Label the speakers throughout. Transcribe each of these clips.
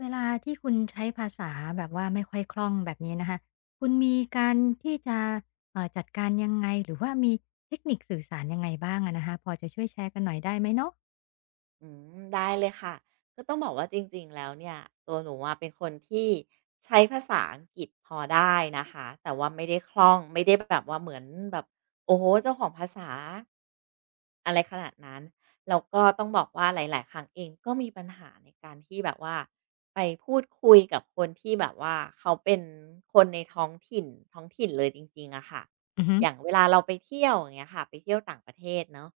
Speaker 1: เวลาที่คุณใช้ภาษาแบบว่าไม่ค่อยคล่องแบบนี้นะคะ คุณมีการที่จะจัดการยังไงหรือว่ามีเทคนิคสื่อสารยังไงบ้างอะนะคะพอจะช่วยแชร์กันหน่อยได้ไหมเนาะ
Speaker 2: อืมได้เลยค่ะก็ต้องบอกว่าจริงๆแล้วเนี่ยตัวหนูอะเป็นคนที่ใช้ภาษาอังกฤษพอได้นะคะแต่ว่าไม่ได้คล่องไม่ได้แบบว่าเหมือนแบบโอ้โหเจ้าของภาษาอะไรขนาดนั้นแล้วก็ต้องบอกว่าหลายๆครั้งเองก็มีปัญหาในการที่แบบว่าไปพูดคุยกับคนที่แบบว่าเขาเป็นคนในท้องถิ่นท้องถิ่นเลยจริงๆอะค่ะ
Speaker 1: อือฮึ
Speaker 2: อย่างเวลาเราไปเที่ยวอย่างเงี้ยค่ะไปเที่ยวต่างประเทศเนาะ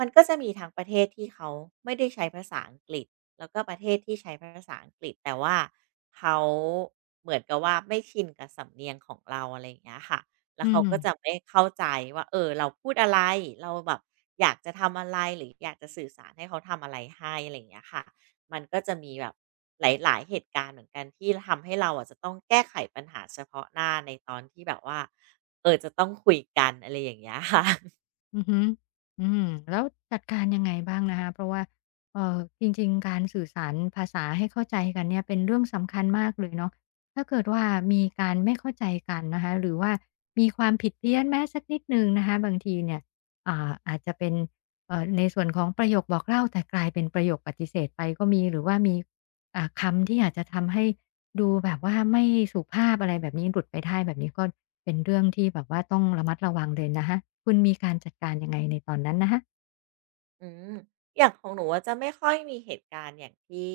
Speaker 2: มันก็จะมีทั้งประเทศที่เขาไม่ได้ใช้ภาษาอังกฤษแล้วก็ประเทศที่ใช้ภาษาอังกฤษแต่ว่าเขาเหมือนกับว่าไม่ชินกับสำเนียงของเราอะไรอย่างเงี้ยค่ะแล้
Speaker 1: อื
Speaker 2: วเขาก็จะ
Speaker 1: ม
Speaker 2: ไม่เข้าใจว่าเออเราพูดอะไรเราแบบอยากจะทำอะไรหรืออยากจะสื่อสารให้เขาทำอะไรให้อะไรอย่างเงี้ยค่ะมันก็จะมีแบบหลายๆเหตุการณ์เหมือนกันที่ทำให้เราอ่ะจะต้องแก้ไขปัญหาเฉพาะหน้าในตอนที่แบบว่าเออจะต้องคุยกันอะไรอย่างเงี้ยค่ะ
Speaker 1: อือฮึอืมแล้วจัดการยังไงบ้างนะคะเพราะว่าจริงๆการสื่อสารภาษาให้เข้าใจกันเนี่ยเป็นเรื่องสำคัญมากเลยเนาะถ้าเกิดว่ามีการไม่เข้าใจกันนะคะหรือว่ามีความผิดเพี้ยนแม้สักนิดหนึ่งนะคะบางทีเนี่ยอาจจะเป็นในส่วนของประโยคบอกเล่าแต่กลายเป็นประโยคปฏิเสธไปก็มีหรือว่ามีคำที่อาจจะทำให้ดูแบบว่าไม่สุภาพอะไรแบบนี้หลุดไปได้แบบนี้ก็ เป็นเรื่องที่แบบว่าต้องระมัดระวังเลยนะคะคุณมีการจัดการยังไงในตอนนั้นนะคะ
Speaker 2: อืมอย่างของหนูอะจะไม่ค่อยมีเหตุการณ์อย่างที่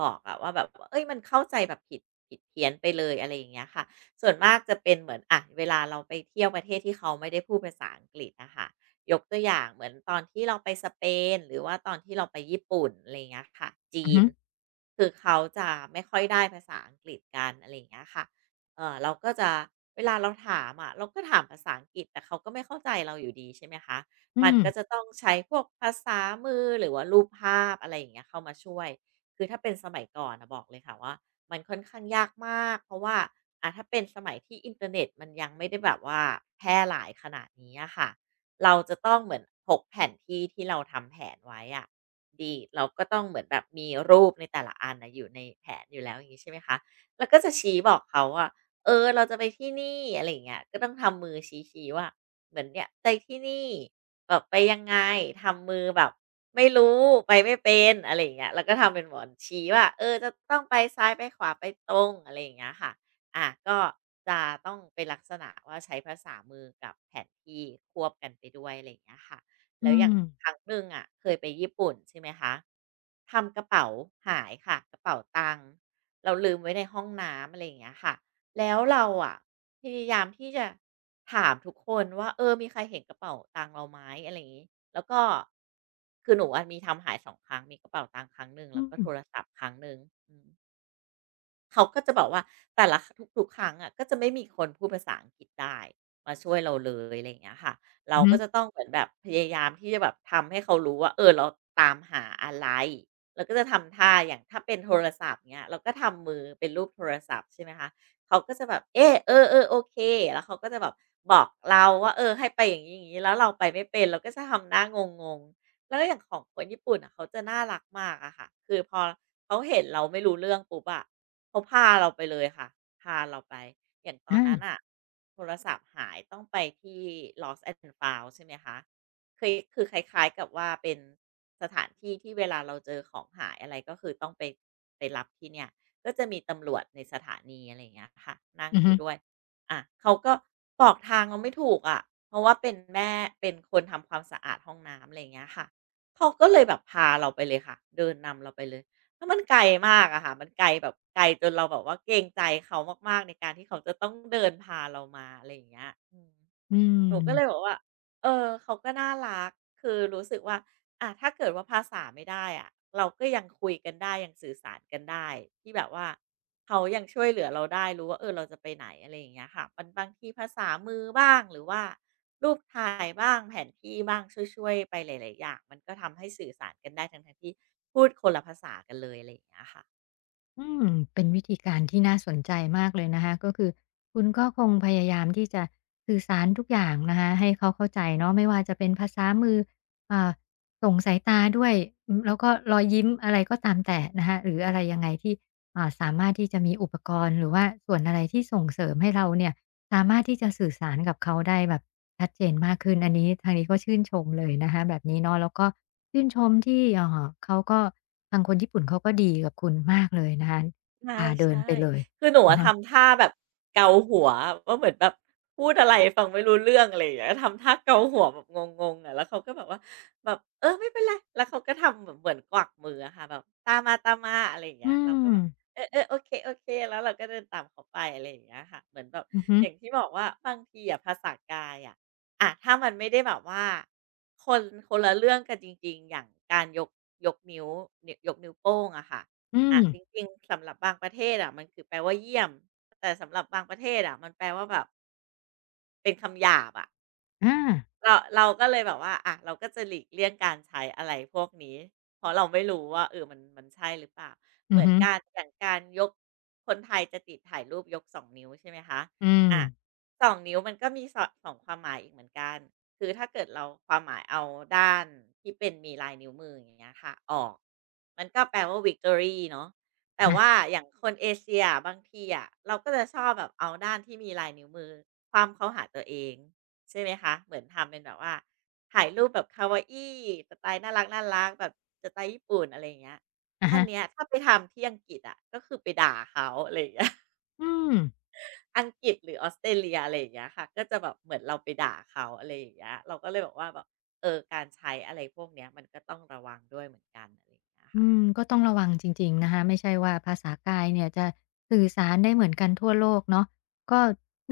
Speaker 2: บอกอะว่าแบบว่าเอ้ยมันเข้าใจแบบผิดผิดเพี้ยนไปเลยอะไรอย่างเงี้ยค่ะส่วนมากจะเป็นเหมือนอะเวลาเราไปเที่ยวประเทศที่เขาไม่ได้พูดภาษาอังกฤษนะคะยกตัวอย่างเหมือนตอนที่เราไปสเปนหรือว่าตอนที่เราไปญี่ปุ่นอะไรอย่างเงี้ยค่ะจี
Speaker 1: อือ
Speaker 2: น
Speaker 1: ฮึ
Speaker 2: คือเขาจะไม่ค่อยได้ภาษาอังกฤษกันอะไรอย่างเงี้ยค่ะเออเราก็จะเวลาเราถามอะเราก็ถามภาษาอังกฤษแต่เขาก็ไม่เข้าใจเราอยู่ดีใช่ไหมคะ
Speaker 1: อื
Speaker 2: มัน
Speaker 1: ม
Speaker 2: ก็จะต้องใช้พวกภาษามือหรือว่ารูปภาพอะไรอย่างเงี้ยเข้ามาช่วยคือถ้าเป็นสมัยก่อนนะบอกเลยค่ะว่ามันค่อนข้างยากมากเพราะว่าถ้าเป็นสมัยที่อินเทอร์เน็ตมันยังไม่ได้แบบว่าแพร่หลายขนาดนี้อะค่ะเราจะต้องเหมือนพกแผนที่ที่เราทำแผนไว้อะดีเราก็ต้องเหมือนแบบมีรูปในแต่ละอันน่ะอยู่ในแผนอยู่แล้วอย่างงี้ใช่ไหมคะแล้วก็จะชี้บอกเขาว่าเออเราจะไปที่นี่อะไรอย่างเงี้ยก็ต้องทำมือชี้ๆว่าเหมือนเนี่ยไปที่นี่ แบบไปยังไงทำมือแบบไม่รู้ไปไม่เป็นอะไรอย่างเงี้ยแล้วก็ทำเป็นหมอนชี้ว่าเออจะต้องไปซ้ายไปขวาไปตรงอะไรอย่างเงี้ยค่ะอาก็จะต้องเป็นลักษณะว่าใช้ภาษามือกับแผนที่ควบกันไปด้วยอะไรอย่างเงี้ยค่ะ
Speaker 1: อื
Speaker 2: แล้วอย่า
Speaker 1: ม
Speaker 2: งครั้งหนึ่งอะเคยไปญี่ปุ่นใช่ไหมคะทำกระเป๋าหายค่ะกระเป๋าตังค์เราลืมไว้ในห้องน้ำอะไรอย่างเงี้ยค่ะ แล้วเราอะพยายามที่จะถามทุกคนว่าเออมีใครเห็นกระเป๋าตังค์เราไหมอะไรอย่างงี้แล้วก็คือหนูอะมีทำหายสองครั้งมีกระเป๋าตังค์ครั้งหนึ่ง
Speaker 1: อื
Speaker 2: แล้วก็
Speaker 1: ม
Speaker 2: โทรศัพท์ครั้งหนึ่งอืม เขาก็จะบอกว่าแต่ละทุกๆครั้งอ่ะก็จะไม่มีคนพูดภาษาอังกฤษได้มาช่วยเราเลยอะไรอย่างเงี้ยค่ะเรา
Speaker 1: อือฮึ
Speaker 2: ก็จะต้องเหมือนแบบพยายามที่จะแบบทำให้เขารู้ว่าเออเราตามหาอะไรเราก็จะทำท่าอย่างถ้าเป็นโทรศัพท์เนี้ยเราก็ทำมือเป็นรูปโทรศัพท์ใช่ไหมคะเขาก็จะแบบเออเออๆโอเคแล้วเขาก็จะแบบบอกเราว่าเออให้ไปอย่างนี้อย่างนี้แล้วเราไปไม่เป็นเราก็จะทำหน้างงๆแล้วอย่างของคนญี่ปุ่นอ่ะเขาจะน่ารักมากอะค่ะคือพอเขาเห็นเราไม่รู้เรื่องปุ๊บอะ เขาพาเราไปเลยค่ะพาเราไปอย่างตอนนั้น
Speaker 1: อา
Speaker 2: อ่ะโทรศัพท์หายต้องไปที่ Lost and Found ใช่ไหมคะเคยคือคล้ายๆกับว่าเป็นสถานที่ที่เวลาเราเจอของหายอะไรก็คือต้องไปไปรับที่เนี่ยก็จะมีตำรวจในสถานีอะไรอย่างเงี้ยค่ะนั่ง
Speaker 1: อือ
Speaker 2: อ
Speaker 1: ฮึ
Speaker 2: ยู่ด้วยอะเขาก็บอกทางเราไม่ถูกอะเพราะว่าเป็นแม่เป็นคนทำความสะอาดห้องน้ำอะไรอย่างเงี้ยค่ะเขาก็เลยแบบพาเราไปเลยค่ะเดินนำเราไปเลย แล้วมันไกลมากอะค่ะ มันไกลแบบไกลจนเราแบบว่าเกรงใจเขามากๆในการที่เขาจะต้องเดินพาเรามาอะไรอย่างเงี้ยอืม
Speaker 1: อื
Speaker 2: หนูก็เลยบ
Speaker 1: ม
Speaker 2: อกว่าเออเขาก็น่ารักคือรู้สึกว่าถ้าเกิดว่าภาษาไม่ได้อะเราก็ยังคุยกันได้ยังสื่อสารกันได้ที่แบบว่าเขายังช่วยเหลือเราได้รู้ว่าเออเราจะไปไหนอะไรอย่างเงี้ยค่ะมันบางทีภาษามือบ้างหรือว่ารูปถ่ายบ้างแผนที่บ้างช่วยๆไปหลายๆอย่างมันก็ทำให้สื่อสารกันได้ทั้งๆที่พูดคนละภาษากันเลยอะไรอย่างเงี้ยค่ะ
Speaker 1: อืมเป็นวิธีการที่น่าสนใจมากเลยนะคะก็คือคุณก็คงพยายามที่จะสื่อสารทุกอย่างนะคะให้เขาเข้าใจเนาะไม่ว่าจะเป็นภาษามืออ่าส่งสายตาด้วยอืมแล้วก็รอยยิ้มอะไรก็ตามแต่นะคะหรืออะไรยังไงที่สามารถที่จะมีอุปกรณ์หรือว่าส่วนอะไรที่ส่งเสริมให้เราเนี่ยสามารถที่จะสื่อสารกับเขาได้แบบ ชัดเจนมากขึ้นอันนี้ทางนี้ก็ชื่นชมเลยนะคะแบบนี้เนาะแล้วก็ชื่นชมที่เขาก็ทางคนญี่ปุ่นเขาก็ดีกับคุณมากเลยนะคะ
Speaker 2: ใ
Speaker 1: พาเดิ
Speaker 2: ช่
Speaker 1: นไปเลย
Speaker 2: ๆคือหนู
Speaker 1: อะ
Speaker 2: อะ
Speaker 1: ฮะ
Speaker 2: ทำท่าแบบเกาหัวว่าเหมือนแบบพูดอะไรฟังไม่รู้เรื่องอะไรอย่างเงี้ยทำท่าเกาหัวแบบงงๆอะแล้วเขาก็แบบว่าแบบเออไม่เป็นไรแล้วเขาก็ทำแบบเหมือนกวักมืออะค่ะแบบตามมาๆอะไรอย่าง
Speaker 1: อื
Speaker 2: เงี้ยเราก็
Speaker 1: ม
Speaker 2: แบบเออๆโอเคๆแล้วเราก็เดินตามเขาไปอะไรอย่างเงี้ยค่ะเหมือนแบบ
Speaker 1: อือฮึ
Speaker 2: อย่างที่บอกว่าบางทีอะภาษากายอะอะถ้ามันไม่ได้แบบว่าคนคนละเรื่องกันจริงๆอย่างการยกยกนิ้วนิยกนิ้วโป้งอะค่ะ
Speaker 1: อื
Speaker 2: อ่ะ
Speaker 1: ม
Speaker 2: จริงๆสำหรับบางประเทศอ่ะมันคือแปลว่าเยี่ยมแต่สำหรับบางประเทศอ่ะมันแปลว่าแบบเป็นคำหยาบอ่ะ
Speaker 1: อา
Speaker 2: เราก็เลยแบบว่าอ่ะเราก็จะหลีกเลี่ยงการใช้อะไรพวกนี้เพราะเราไม่รู้ว่าเออมันใช่หรือเปล่าเห
Speaker 1: อื
Speaker 2: มื
Speaker 1: อ
Speaker 2: อน
Speaker 1: ฮึ
Speaker 2: การอย่างการยกคนไทยจะติดถ่ายรูปยก2นิ้วใช่ไหมคะ
Speaker 1: อื
Speaker 2: อะ
Speaker 1: ม
Speaker 2: งนิ้วมันก็มีอ2ความหมายอีกเหมือนกันคือถ้าเกิดเราความหมายเอาด้านที่เป็นมีลายนิ้วมืออย่างเงี้ยค่ะออกมันก็แปลว่า victory เนาะแต่
Speaker 1: นะ
Speaker 2: ว่าอย่างคนเอเชียอะบางทีอะเราก็จะชอบแบบเอาด้านที่มีลายนิ้วมือคว่ำเข้าหาตัวเอง ใช่ไหมคะเหมือนทำเป็นแบบว่าถ่ายรูปแบบคาวาอิสไตล์น่ารักน่ารักแบบสไตล์ญี่ปุ่นอะไรอย่างเงี้ย
Speaker 1: อะ
Speaker 2: อัน
Speaker 1: ฮะ
Speaker 2: เนี้ยถ้าไปทำที่อังกฤษอะก็คือไปด่าเขาอะไรอย่างเงี้ย
Speaker 1: อืม
Speaker 2: อังกฤษหรือออสเตรเลียอะไรอย่างเงี้ยค่ะก็จะแบบเหมือนเราไปด่าเขาอะไรอย่างเงี้ยเราก็เลยบอกว่าแบบเออการใช้อะไรพวกเนี้ยมันก็ต้องระวังด้วยเหมือนกันอะไรอย่างเงี้ยค่ะ
Speaker 1: อืมก็ต้องระวังจริงๆนะคะไม่ใช่ว่าภาษากายเนี่ยจะสื่อสารได้เหมือนกันทั่วโลกเนาะก็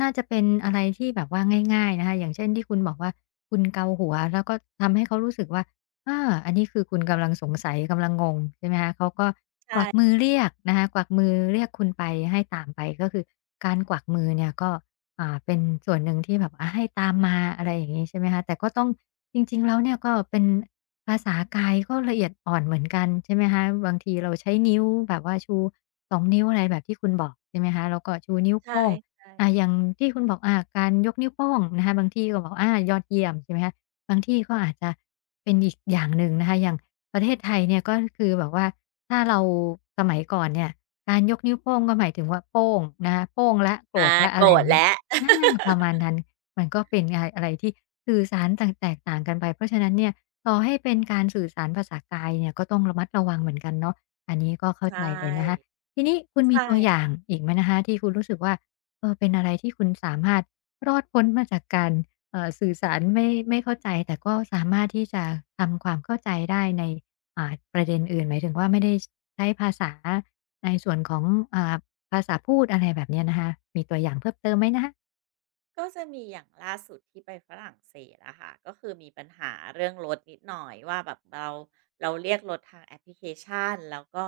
Speaker 1: น่าจะเป็นอะไรที่แบบว่าง่ายๆนะคะอย่างเช่นที่คุณบอกว่าคุณเกาหัวแล้วก็ทำให้เขารู้สึกว่าอาอันนี้คือคุณกำลังสงสัยกำลังงงใช่ไหมคะเขาก็ก
Speaker 2: ใช่
Speaker 1: วักมือเรี
Speaker 2: ค่ะ
Speaker 1: ยกนะคะกวักมือเรียกคุณไปให้ตามไปก็คือการกวักมือเนี่ยก็ เป็นส่วนหนึ่งที่แบบอาให้ตามมาอะไรอย่างงี้ใช่ไหมคะแต่ก็ต้องจริงๆแล้วเนี่ยก็เป็นภาษากายก็ละเอียดอ่อนเหมือนกันใช่ไหมคะบางทีเราใช้นิ้วแบบว่าชูสองนิ้วอะไรแบบที่คุณบอกใช่ไหมคะแล้วก็ชูนิ้ว
Speaker 2: ใช
Speaker 1: โป้ง
Speaker 2: ่
Speaker 1: อย่างที่คุณบอกการยกนิ้วโป้งนะคะบางที่ก็บอกอายอดเยี่ยมใช่ไหมคะบางที่ก็อาจจะเป็นอีกอย่างหนึ่งนะคะอย่างประเทศไทยเนี่ยก็คือแบบว่าถ้าเราสมัยก่อนเนี่ยการยกนิ้วโป้งก็หมายถึงว่าโป้งนะคะโป้งแล้วโกร
Speaker 2: อา
Speaker 1: ธแล้ว
Speaker 2: โก
Speaker 1: อะ
Speaker 2: ร
Speaker 1: ไรอ
Speaker 2: ธ
Speaker 1: ย่างงี้
Speaker 2: แล้ว
Speaker 1: อาประมาณ นั้นมันก็เป็นงานอะไรที่สื่อสารต่างแตกต่างกันไป เพราะฉะนั้นเนี่ยต่อให้เป็นการสื่อสารภาษากายเนี่ยก็ต้องระมัดระวังเหมือนกันเนาะอันนี้ก็
Speaker 2: ใช
Speaker 1: เข้าใจเลยนะคะ
Speaker 2: ่
Speaker 1: ทีนี้คุณมี
Speaker 2: ใช่
Speaker 1: ตัวอย่าง
Speaker 2: ค่ะ
Speaker 1: อีกไหมนะคะที่คุณรู้สึกว่าเออเป็นอะไรที่คุณสามารถรอดพ้นมาจากการสื่อสารไม่เข้าใจ แต่ก็สามารถที่จะทำความเข้าใจได้ในประเด็นอื่นหมายถึงว่าไม่ได้ใช้ภาษาในส่วนของอ่าภาษาพูดอะไรแบบเนี้ยนะคะมีตัวอย่างเพิ่มเติมไหมนะคะ
Speaker 2: ก็จะมีอย่างล่าสุดที่ไปฝรั่งเศสอะค่ะก็คือมีปัญหาเรื่องรถนิดหน่อยว่าแบบเราเรียกรถทางแอปพลิเคชันแล้วก็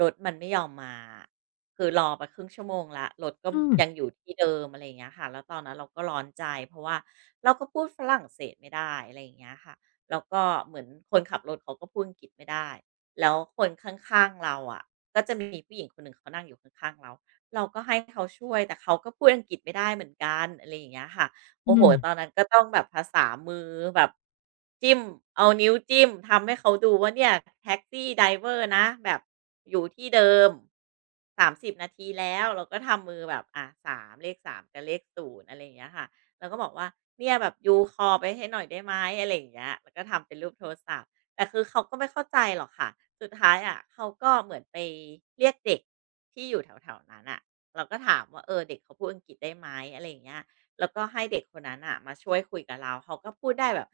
Speaker 2: รถมันไม่ยอมมาคือรอไปครึ่งชั่วโมงละรถก็
Speaker 1: อืม
Speaker 2: ยังอยู่ที่เดิมอะไรอย่างเงี้ยค่ะแล้วตอนนั้นเราก็ร้อนใจเพราะว่าเราก็พูดฝรั่งเศสไม่ได้อะไรอย่างเงี้ยค่ะแล้วก็เหมือนคนขับรถเขาก็พูดอังกฤษไม่ได้แล้วคนข้างๆเราอะก็จะมีผู้หญิงคนหนึ่งเขานั่งอยู่ข้างๆเรา เราก็ให้เขาช่วยแต่เขาก็พูดอังกฤษไม่ได้เหมือนกันอะไรอย่างเงี้ยค่ะ
Speaker 1: อื
Speaker 2: โอ้โฮ
Speaker 1: ม
Speaker 2: ตอนนั้นก็ต้องแบบภาษามือแบบจิ้มเอานิ้วจิ้มทำให้เขาดูว่าเนี่ยแท็กซี่ไดรเวอร์นะแบบอยู่ที่เดิม30นาทีแล้วเราก็ทำมือแบบสามเลขสามกับเลข0อะไรอย่างเงี้ยค่ะเราก็บอกว่าเนี่ยแบบยู call ไปให้หน่อยได้ไหมอะไรอย่างเงี้ยแล้วก็ทำเป็นรูปโทรศัพท์ แต่คือเขาก็ไม่เข้าใจหรอกค่ะ สุดท้ายอ่ะเขาก็เหมือนไปเรียกเด็กที่อยู่แถวๆนั้นอ่ะเราก็ถามว่าเออเด็กเขาพูดอังกฤษได้ไหมอะไรอย่างเงี้ยแล้วก็ให้เด็กคนนั้นอ่ะมาช่วยคุยกับเราเขาก็พูดได้แบบ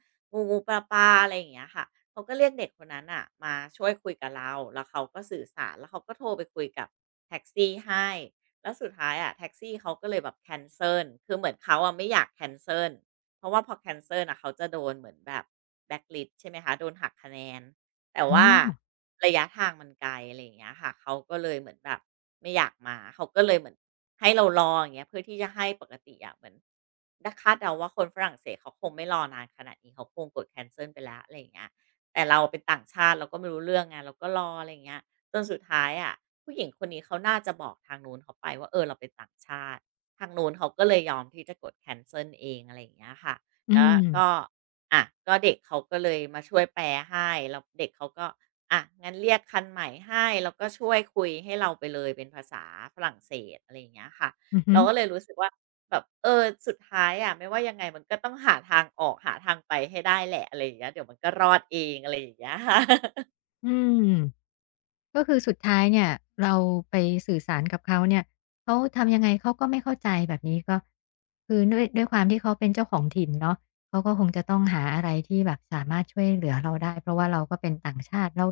Speaker 2: งูๆปลาๆอะไรอย่างเงี้ยค่ะเขาก็เรียกเด็กคนนั้นอ่ะมาช่วยคุยกับเราแล้วเขาก็สื่อสารแล้วเขาก็โทรไปคุยกับแท็กซี่ให้แล้วสุดท้ายอะแท็กซี่เขาก็เลยแบบแคนเซิลคือเหมือนเขาอะไม่อยากแคนเซิล เพราะว่าพอแคนเซิล่ะเขาจะโดนเหมือนแบบ blacklist ใช่ไหมคะโดนหักคะแนนแต่
Speaker 1: อ๋อ
Speaker 2: ว่าระยะทางมันไกลอะไรอย่างเงี้ยค่ะเขาก็เลยเหมือนแบบไม่อยากมาเขาก็เลยเหมือนให้เรารออย่างเงี้ยเพื่อที่จะให้ปกติอะเหมือนดคาดเดาว่าคนฝรั่งเศสเขาคงไม่รอนานขนาดนี้เขาคงกดแคนเซิลไปแล้วอะไรอย่างเงี้ยแต่เราเป็นต่างชาติเราก็ไม่รู้เรื่องไงเราก็รออะไรอย่างเงี้ยจนสุดท้ายอะผู้หญิงคนนี้เขาน่าจะบอกทางนู้นเขาไปว่าเออเราเป็นต่างชาติ ทางนู้นเขาก็เลยยอมที่จะกดแคนเซิลเองอะไรอย่างเงี้ยค่ะ
Speaker 1: อื
Speaker 2: แล้ว
Speaker 1: ม
Speaker 2: ก็อะก็เด็กเขาก็เลยมาช่วยแปลให้แล้วเด็กเขาก็อะงั้นเรียกคันใหม่ให้ แล้วก็ช่วยคุยให้เราไปเลยเป็นภาษาฝรั่งเศสอะไรอย่างเงี้ยค่ะ
Speaker 1: อือฮึ
Speaker 2: เราก็เลยรู้สึกว่าแบบเออสุดท้ายอะไม่ว่ายังไงมันก็ต้องหาทางออกหาทางไปให้ได้แหละอะไรอย่างเงี้ยเดี๋ยวมันก็รอดเองอะไรอย่างเงี้ยค่ะ
Speaker 1: อืม ก็คือสุดท้ายเนี่ยเราไปสื่อสารกับเขาเนี่ยเขาทำยังไงเขาก็ไม่เข้าใจแบบนี้ก็คือด้วยความที่เขาเป็นเจ้าของถิ่นเนาะเขาก็คงจะต้องหาอะไรที่แบบสามารถช่วยเหลือเราได้เพราะว่าเราก็เป็นต่างชาติเรา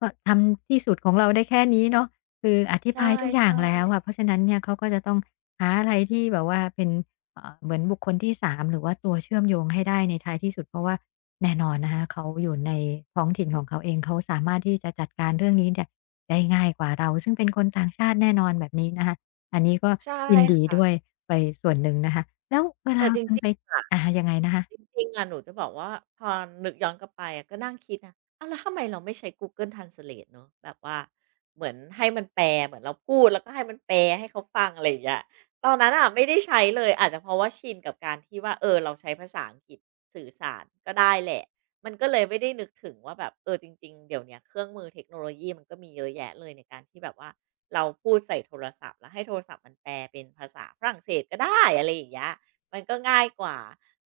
Speaker 1: ก็ทำที่สุดของเราได้แค่นี้เนาะคืออธิ
Speaker 2: ใช
Speaker 1: บายทุกอย่าง
Speaker 2: ่
Speaker 1: แล้วอะเพราะฉะนั้นเนี่ยเขาก็จะต้องหาอะไรที่แบบว่าเป็นเหมือนบุคคลที่สามหรือว่าตัวเชื่อมโยงให้ได้ในท้ายที่สุดเพราะว่าแน่นอนนะคะเขาอยู่ในท้องถิ่นของเขาเองเขาสามารถที่จะจัดการเรื่องนี้เนี่ย ได้ง่ายกว่าเราซึ่งเป็นคนต่างชาติแน่นอนแบบนี้นะคะอันนี้ก็
Speaker 2: ๆใช่
Speaker 1: ยินดี
Speaker 2: ค่ะ
Speaker 1: ด้วยไปส่วนหนึ่งนะคะแล้วเว
Speaker 2: แต่
Speaker 1: ลา
Speaker 2: จร
Speaker 1: คุณ
Speaker 2: ิง
Speaker 1: ไป
Speaker 2: ๆอะ
Speaker 1: อะะยังไงนะคะ
Speaker 2: จริงๆอะหนูจะบอกว่า พอนึกย้อนกลับไปอะก็นั่งคิดนะอ้าวแล้วทำไมเราไม่ใช้ Google Translate เนาะแบบว่า เหมือนให้มันแปลเหมือนเราพูด แล้วก็ให้มันแปลให้เขาฟังอะไรอย่างเงี้ยตอนนั้นน่ะไม่ได้ใช้เลย อาจจะเพราะว่าชินกับการที่ว่า เออเราใช้ภาษาอังกฤษสื่อสารก็ได้แหละ มันก็เลยไม่ได้นึกถึงว่าแบบ เออจริงๆเดี๋ยวเนี้ยเครื่องมือเทคโนโลยีมันก็มีเยอะแยะเลยในการที่แบบว่าเราพูดใส่โทรศัพท์แล้วให้โทรศัพท์มันแปลเป็นภาษาฝรั่งเศสก็ได้อะไรอย่างเงี้ยมันก็ง่ายกว่า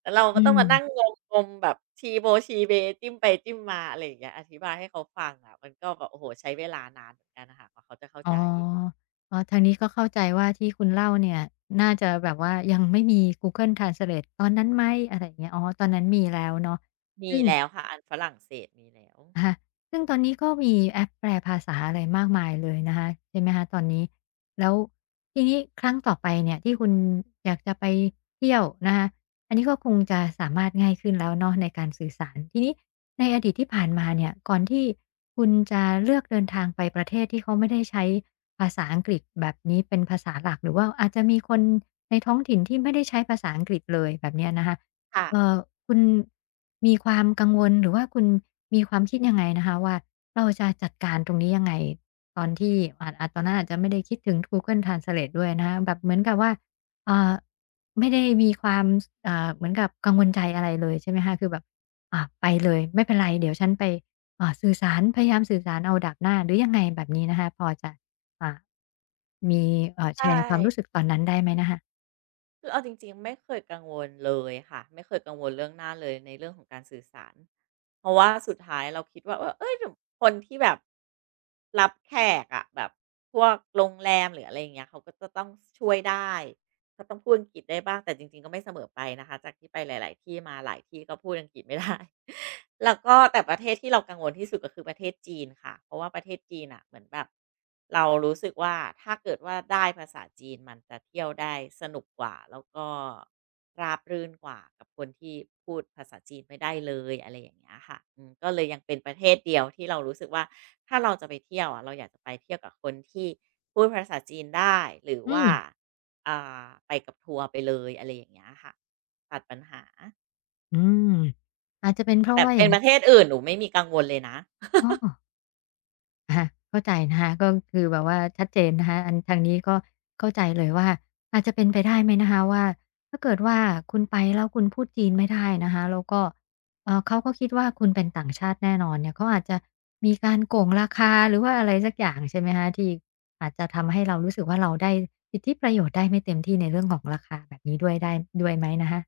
Speaker 2: แล้วเราก็
Speaker 1: อื
Speaker 2: ต้อง
Speaker 1: ม
Speaker 2: มานั่งงมๆแบบชีโบชีเบจิ้มไปจิ้มมาอะไรอย่างเงี้ยอธิบายให้เขาฟังอะมันก็แบบโอ้โฮใช้เวลานานเหมือนกันน่ะค่ะกว่าเขาจะเข้า
Speaker 1: อ๋อ
Speaker 2: ใจ
Speaker 1: อ๋อทางนี้ก็เข้าใจว่าที่คุณเล่าเนี่ยน่าจะแบบว่ายังไม่มี Google Translate ตอนนั้นไหมอะไรอย่างเงี้ยอ๋อตอนนั้นมีแล้วเนาะ
Speaker 2: มี
Speaker 1: ซึ่ง
Speaker 2: แล้วค่ะอันฝรั่งเศสมีแล้ว
Speaker 1: นะคะซึ่งตอนนี้ก็มีแอปแปลภาษาอะไรมากมายเลยนะคะใช่ไหมคะตอนนี้ แล้วทีนี้ครั้งต่อไปเนี่ยที่คุณอยากจะไปเที่ยวนะคะอันนี้ก็คงจะสามารถง่ายขึ้นแล้วเนาะในการสื่อสารทีนี้ในอดีตที่ผ่านมาเนี่ยก่อนที่คุณจะเลือกเดินทางไปประเทศที่เขาไม่ได้ใช้ภาษาอังกฤษแบบนี้เป็นภาษาหลักหรือว่าอาจจะมีคนในท้องถิ่นที่ไม่ได้ใช้ภาษาอังกฤษเลยแบบเนี้ยนะคะ
Speaker 2: ค่ะ
Speaker 1: เอ่อคุณมีความกังวลหรือว่าคุณมีความคิดยังไงนะคะว่าเราจะจัดการตรงนี้ยังไงตอนที่อ่าจอาจตอนนั้นอาจจะไม่ได้คิดถึง Google Translate ด้วยนะคะแบบเหมือนกับว่าอ่าไม่ได้มีความสอ่าเหมือนกับกังวลใจอะไรเลยใช่ไหมคะคือแบบไปเลยไม่เป็นไรเดี๋ยวฉันไปสื่อสารพยายามสื่อสารเอาดาบหน้าหรือยังไงแบบนี้นะคะพอจะอ่ามีแช
Speaker 2: ใช่
Speaker 1: ร์ความรู้สึกตอนนั้นได้ไหมนะคะ
Speaker 2: คือเอาจริงๆไม่เคยกังวลเลยค่ะไม่เคยกังวลเรื่องหน้าเลยในเรื่องของการสื่อสารเพราะว่าสุดท้ายเราคิดว่าว่าเฮ้ยแบบคนที่แบบรับแขกอะแบบพวกโรงแรมหรืออะไรอย่างเงี้ยเขาก็จะต้องช่วยได้ เขาต้องพูดอังกฤษได้บ้างแต่จริงๆก็ไม่เสมอไปนะคะจากที่ไปหลายๆที่มาหลายที่ก็พูดอังกฤษไม่ได้ แล้วก็แต่ประเทศที่เรากังวลที่สุดก็คือประเทศจีนค่ะเพราะว่าประเทศจีนอ่ะเหมือนแบบเรารู้สึกว่าถ้าเกิดว่าได้ภาษาจีนมันจะเที่ยวได้สนุกกว่าแล้วก็ราบรื่นกว่ากับคนที่พูดภาษาจีนไม่ได้เลยอะไรอย่างเงี้ยค่ะอืมก็เลยยังเป็นประเทศเดียวที่เรารู้สึกว่าถ้าเราจะไปเที่ยวอะเราอยากจะไปเที่ยวกับคนที่พูดภาษาจีนได้หรือ
Speaker 1: อื
Speaker 2: ว่า
Speaker 1: ม
Speaker 2: อ่าไปกับทัวร์ไปเลยอะไรอย่างเงี้ยค่ะตัดปัญหา
Speaker 1: อื
Speaker 2: อื
Speaker 1: ม
Speaker 2: ม
Speaker 1: อาจจะเป็นเพราะ
Speaker 2: แต่
Speaker 1: ว่าอ
Speaker 2: เป็
Speaker 1: ย่า
Speaker 2: น
Speaker 1: ง
Speaker 2: ป
Speaker 1: งี้
Speaker 2: ระเทศอื่นหนูไม่มีกังวลเลยนะ
Speaker 1: อ๋ออ่ฮะเข้าใจนะคะก็คือแบบว่าชัดเจนนะคะอันทางนี้ก็เข้าใจเลยว่าอาจจะเป็นไปได้ไหมนะคะว่าถ้าเกิดว่าคุณไปแล้วคุณพูดจีนไม่ได้นะคะแล้วก็เขาก็คิดว่าคุณเป็นต่างชาติแน่นอนเนี่ยเขาอาจจะมีการโกงราคาหรือว่าอะไรสักอย่างใช่ไหมคะที่อาจจะทำให้เรารู้สึกว่าเราได้สิทธิประโยชน์ได้ไม่เต็มที่ในเรื่องของราคาแบบนี้ด้วยได้ด้วยไหมนะคะ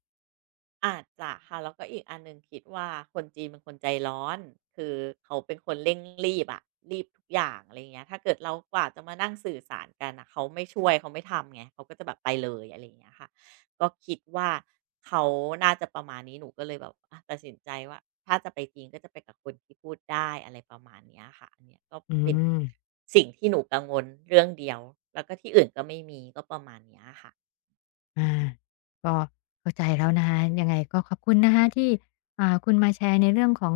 Speaker 2: อาจจะค่ะแล้วก็อีกอันหนึ่งคิดว่าคนจีนเป็นคนใจร้อนคือเขาเป็นคนเร่งรีบอะรีบทุกอย่างอะไรเงี้ยถ้าเกิดเรากว่าจะมานั่งสื่อสารกันนะเขาไม่ช่วยเขาไม่ทำไงเขาก็จะแบบไปเลยอะไรอเงี้ยค่ะก็คิดว่าเขาน่าจะประมาณนี้หนูก็เลยแบบอะตัดสินใจว่าถ้าจะไปจีนก็จะไปกับคนที่พูดได้อะไรประมาณเนี้ยค่ะอันเนี้ยก็
Speaker 1: อื
Speaker 2: เป็น
Speaker 1: ม
Speaker 2: สิ่งที่หนูกังวลเรื่องเดียวแล้วก็ที่อื่นก็ไม่มีก็ประมาณเนี้ยค่ะ
Speaker 1: อาก็เข้าใจแล้วนะคะยังไงก็ขอบคุณนะคะที่คุณมาแชร์ในเรื่องของ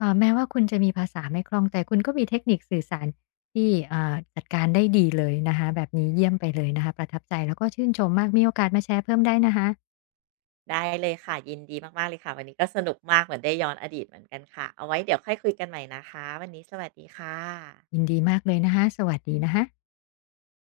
Speaker 1: แม้ว่าคุณจะมีภาษาไม่คล่องแต่คุณก็มีเทคนิคสื่อสารที่จัดการได้ดีเลยนะคะแบบนี้เยี่ยมไปเลยนะคะประทับใจแล้วก็ชื่นชมมากมีโอกาสมาแชร์เพิ่มได้นะคะ
Speaker 2: ได้เลยค่ะยินดีมากๆเลยค่ะวันนี้ก็สนุกมากเหมือนได้ย้อนอดีตเหมือนกันค่ะเอาไว้เดี๋ยวค่อยคุยกันใหม่นะคะวันนี้สวัสดีค่
Speaker 1: ยิน
Speaker 2: ะ
Speaker 1: ดีมากเลยนะคะสวัสดีนะคะ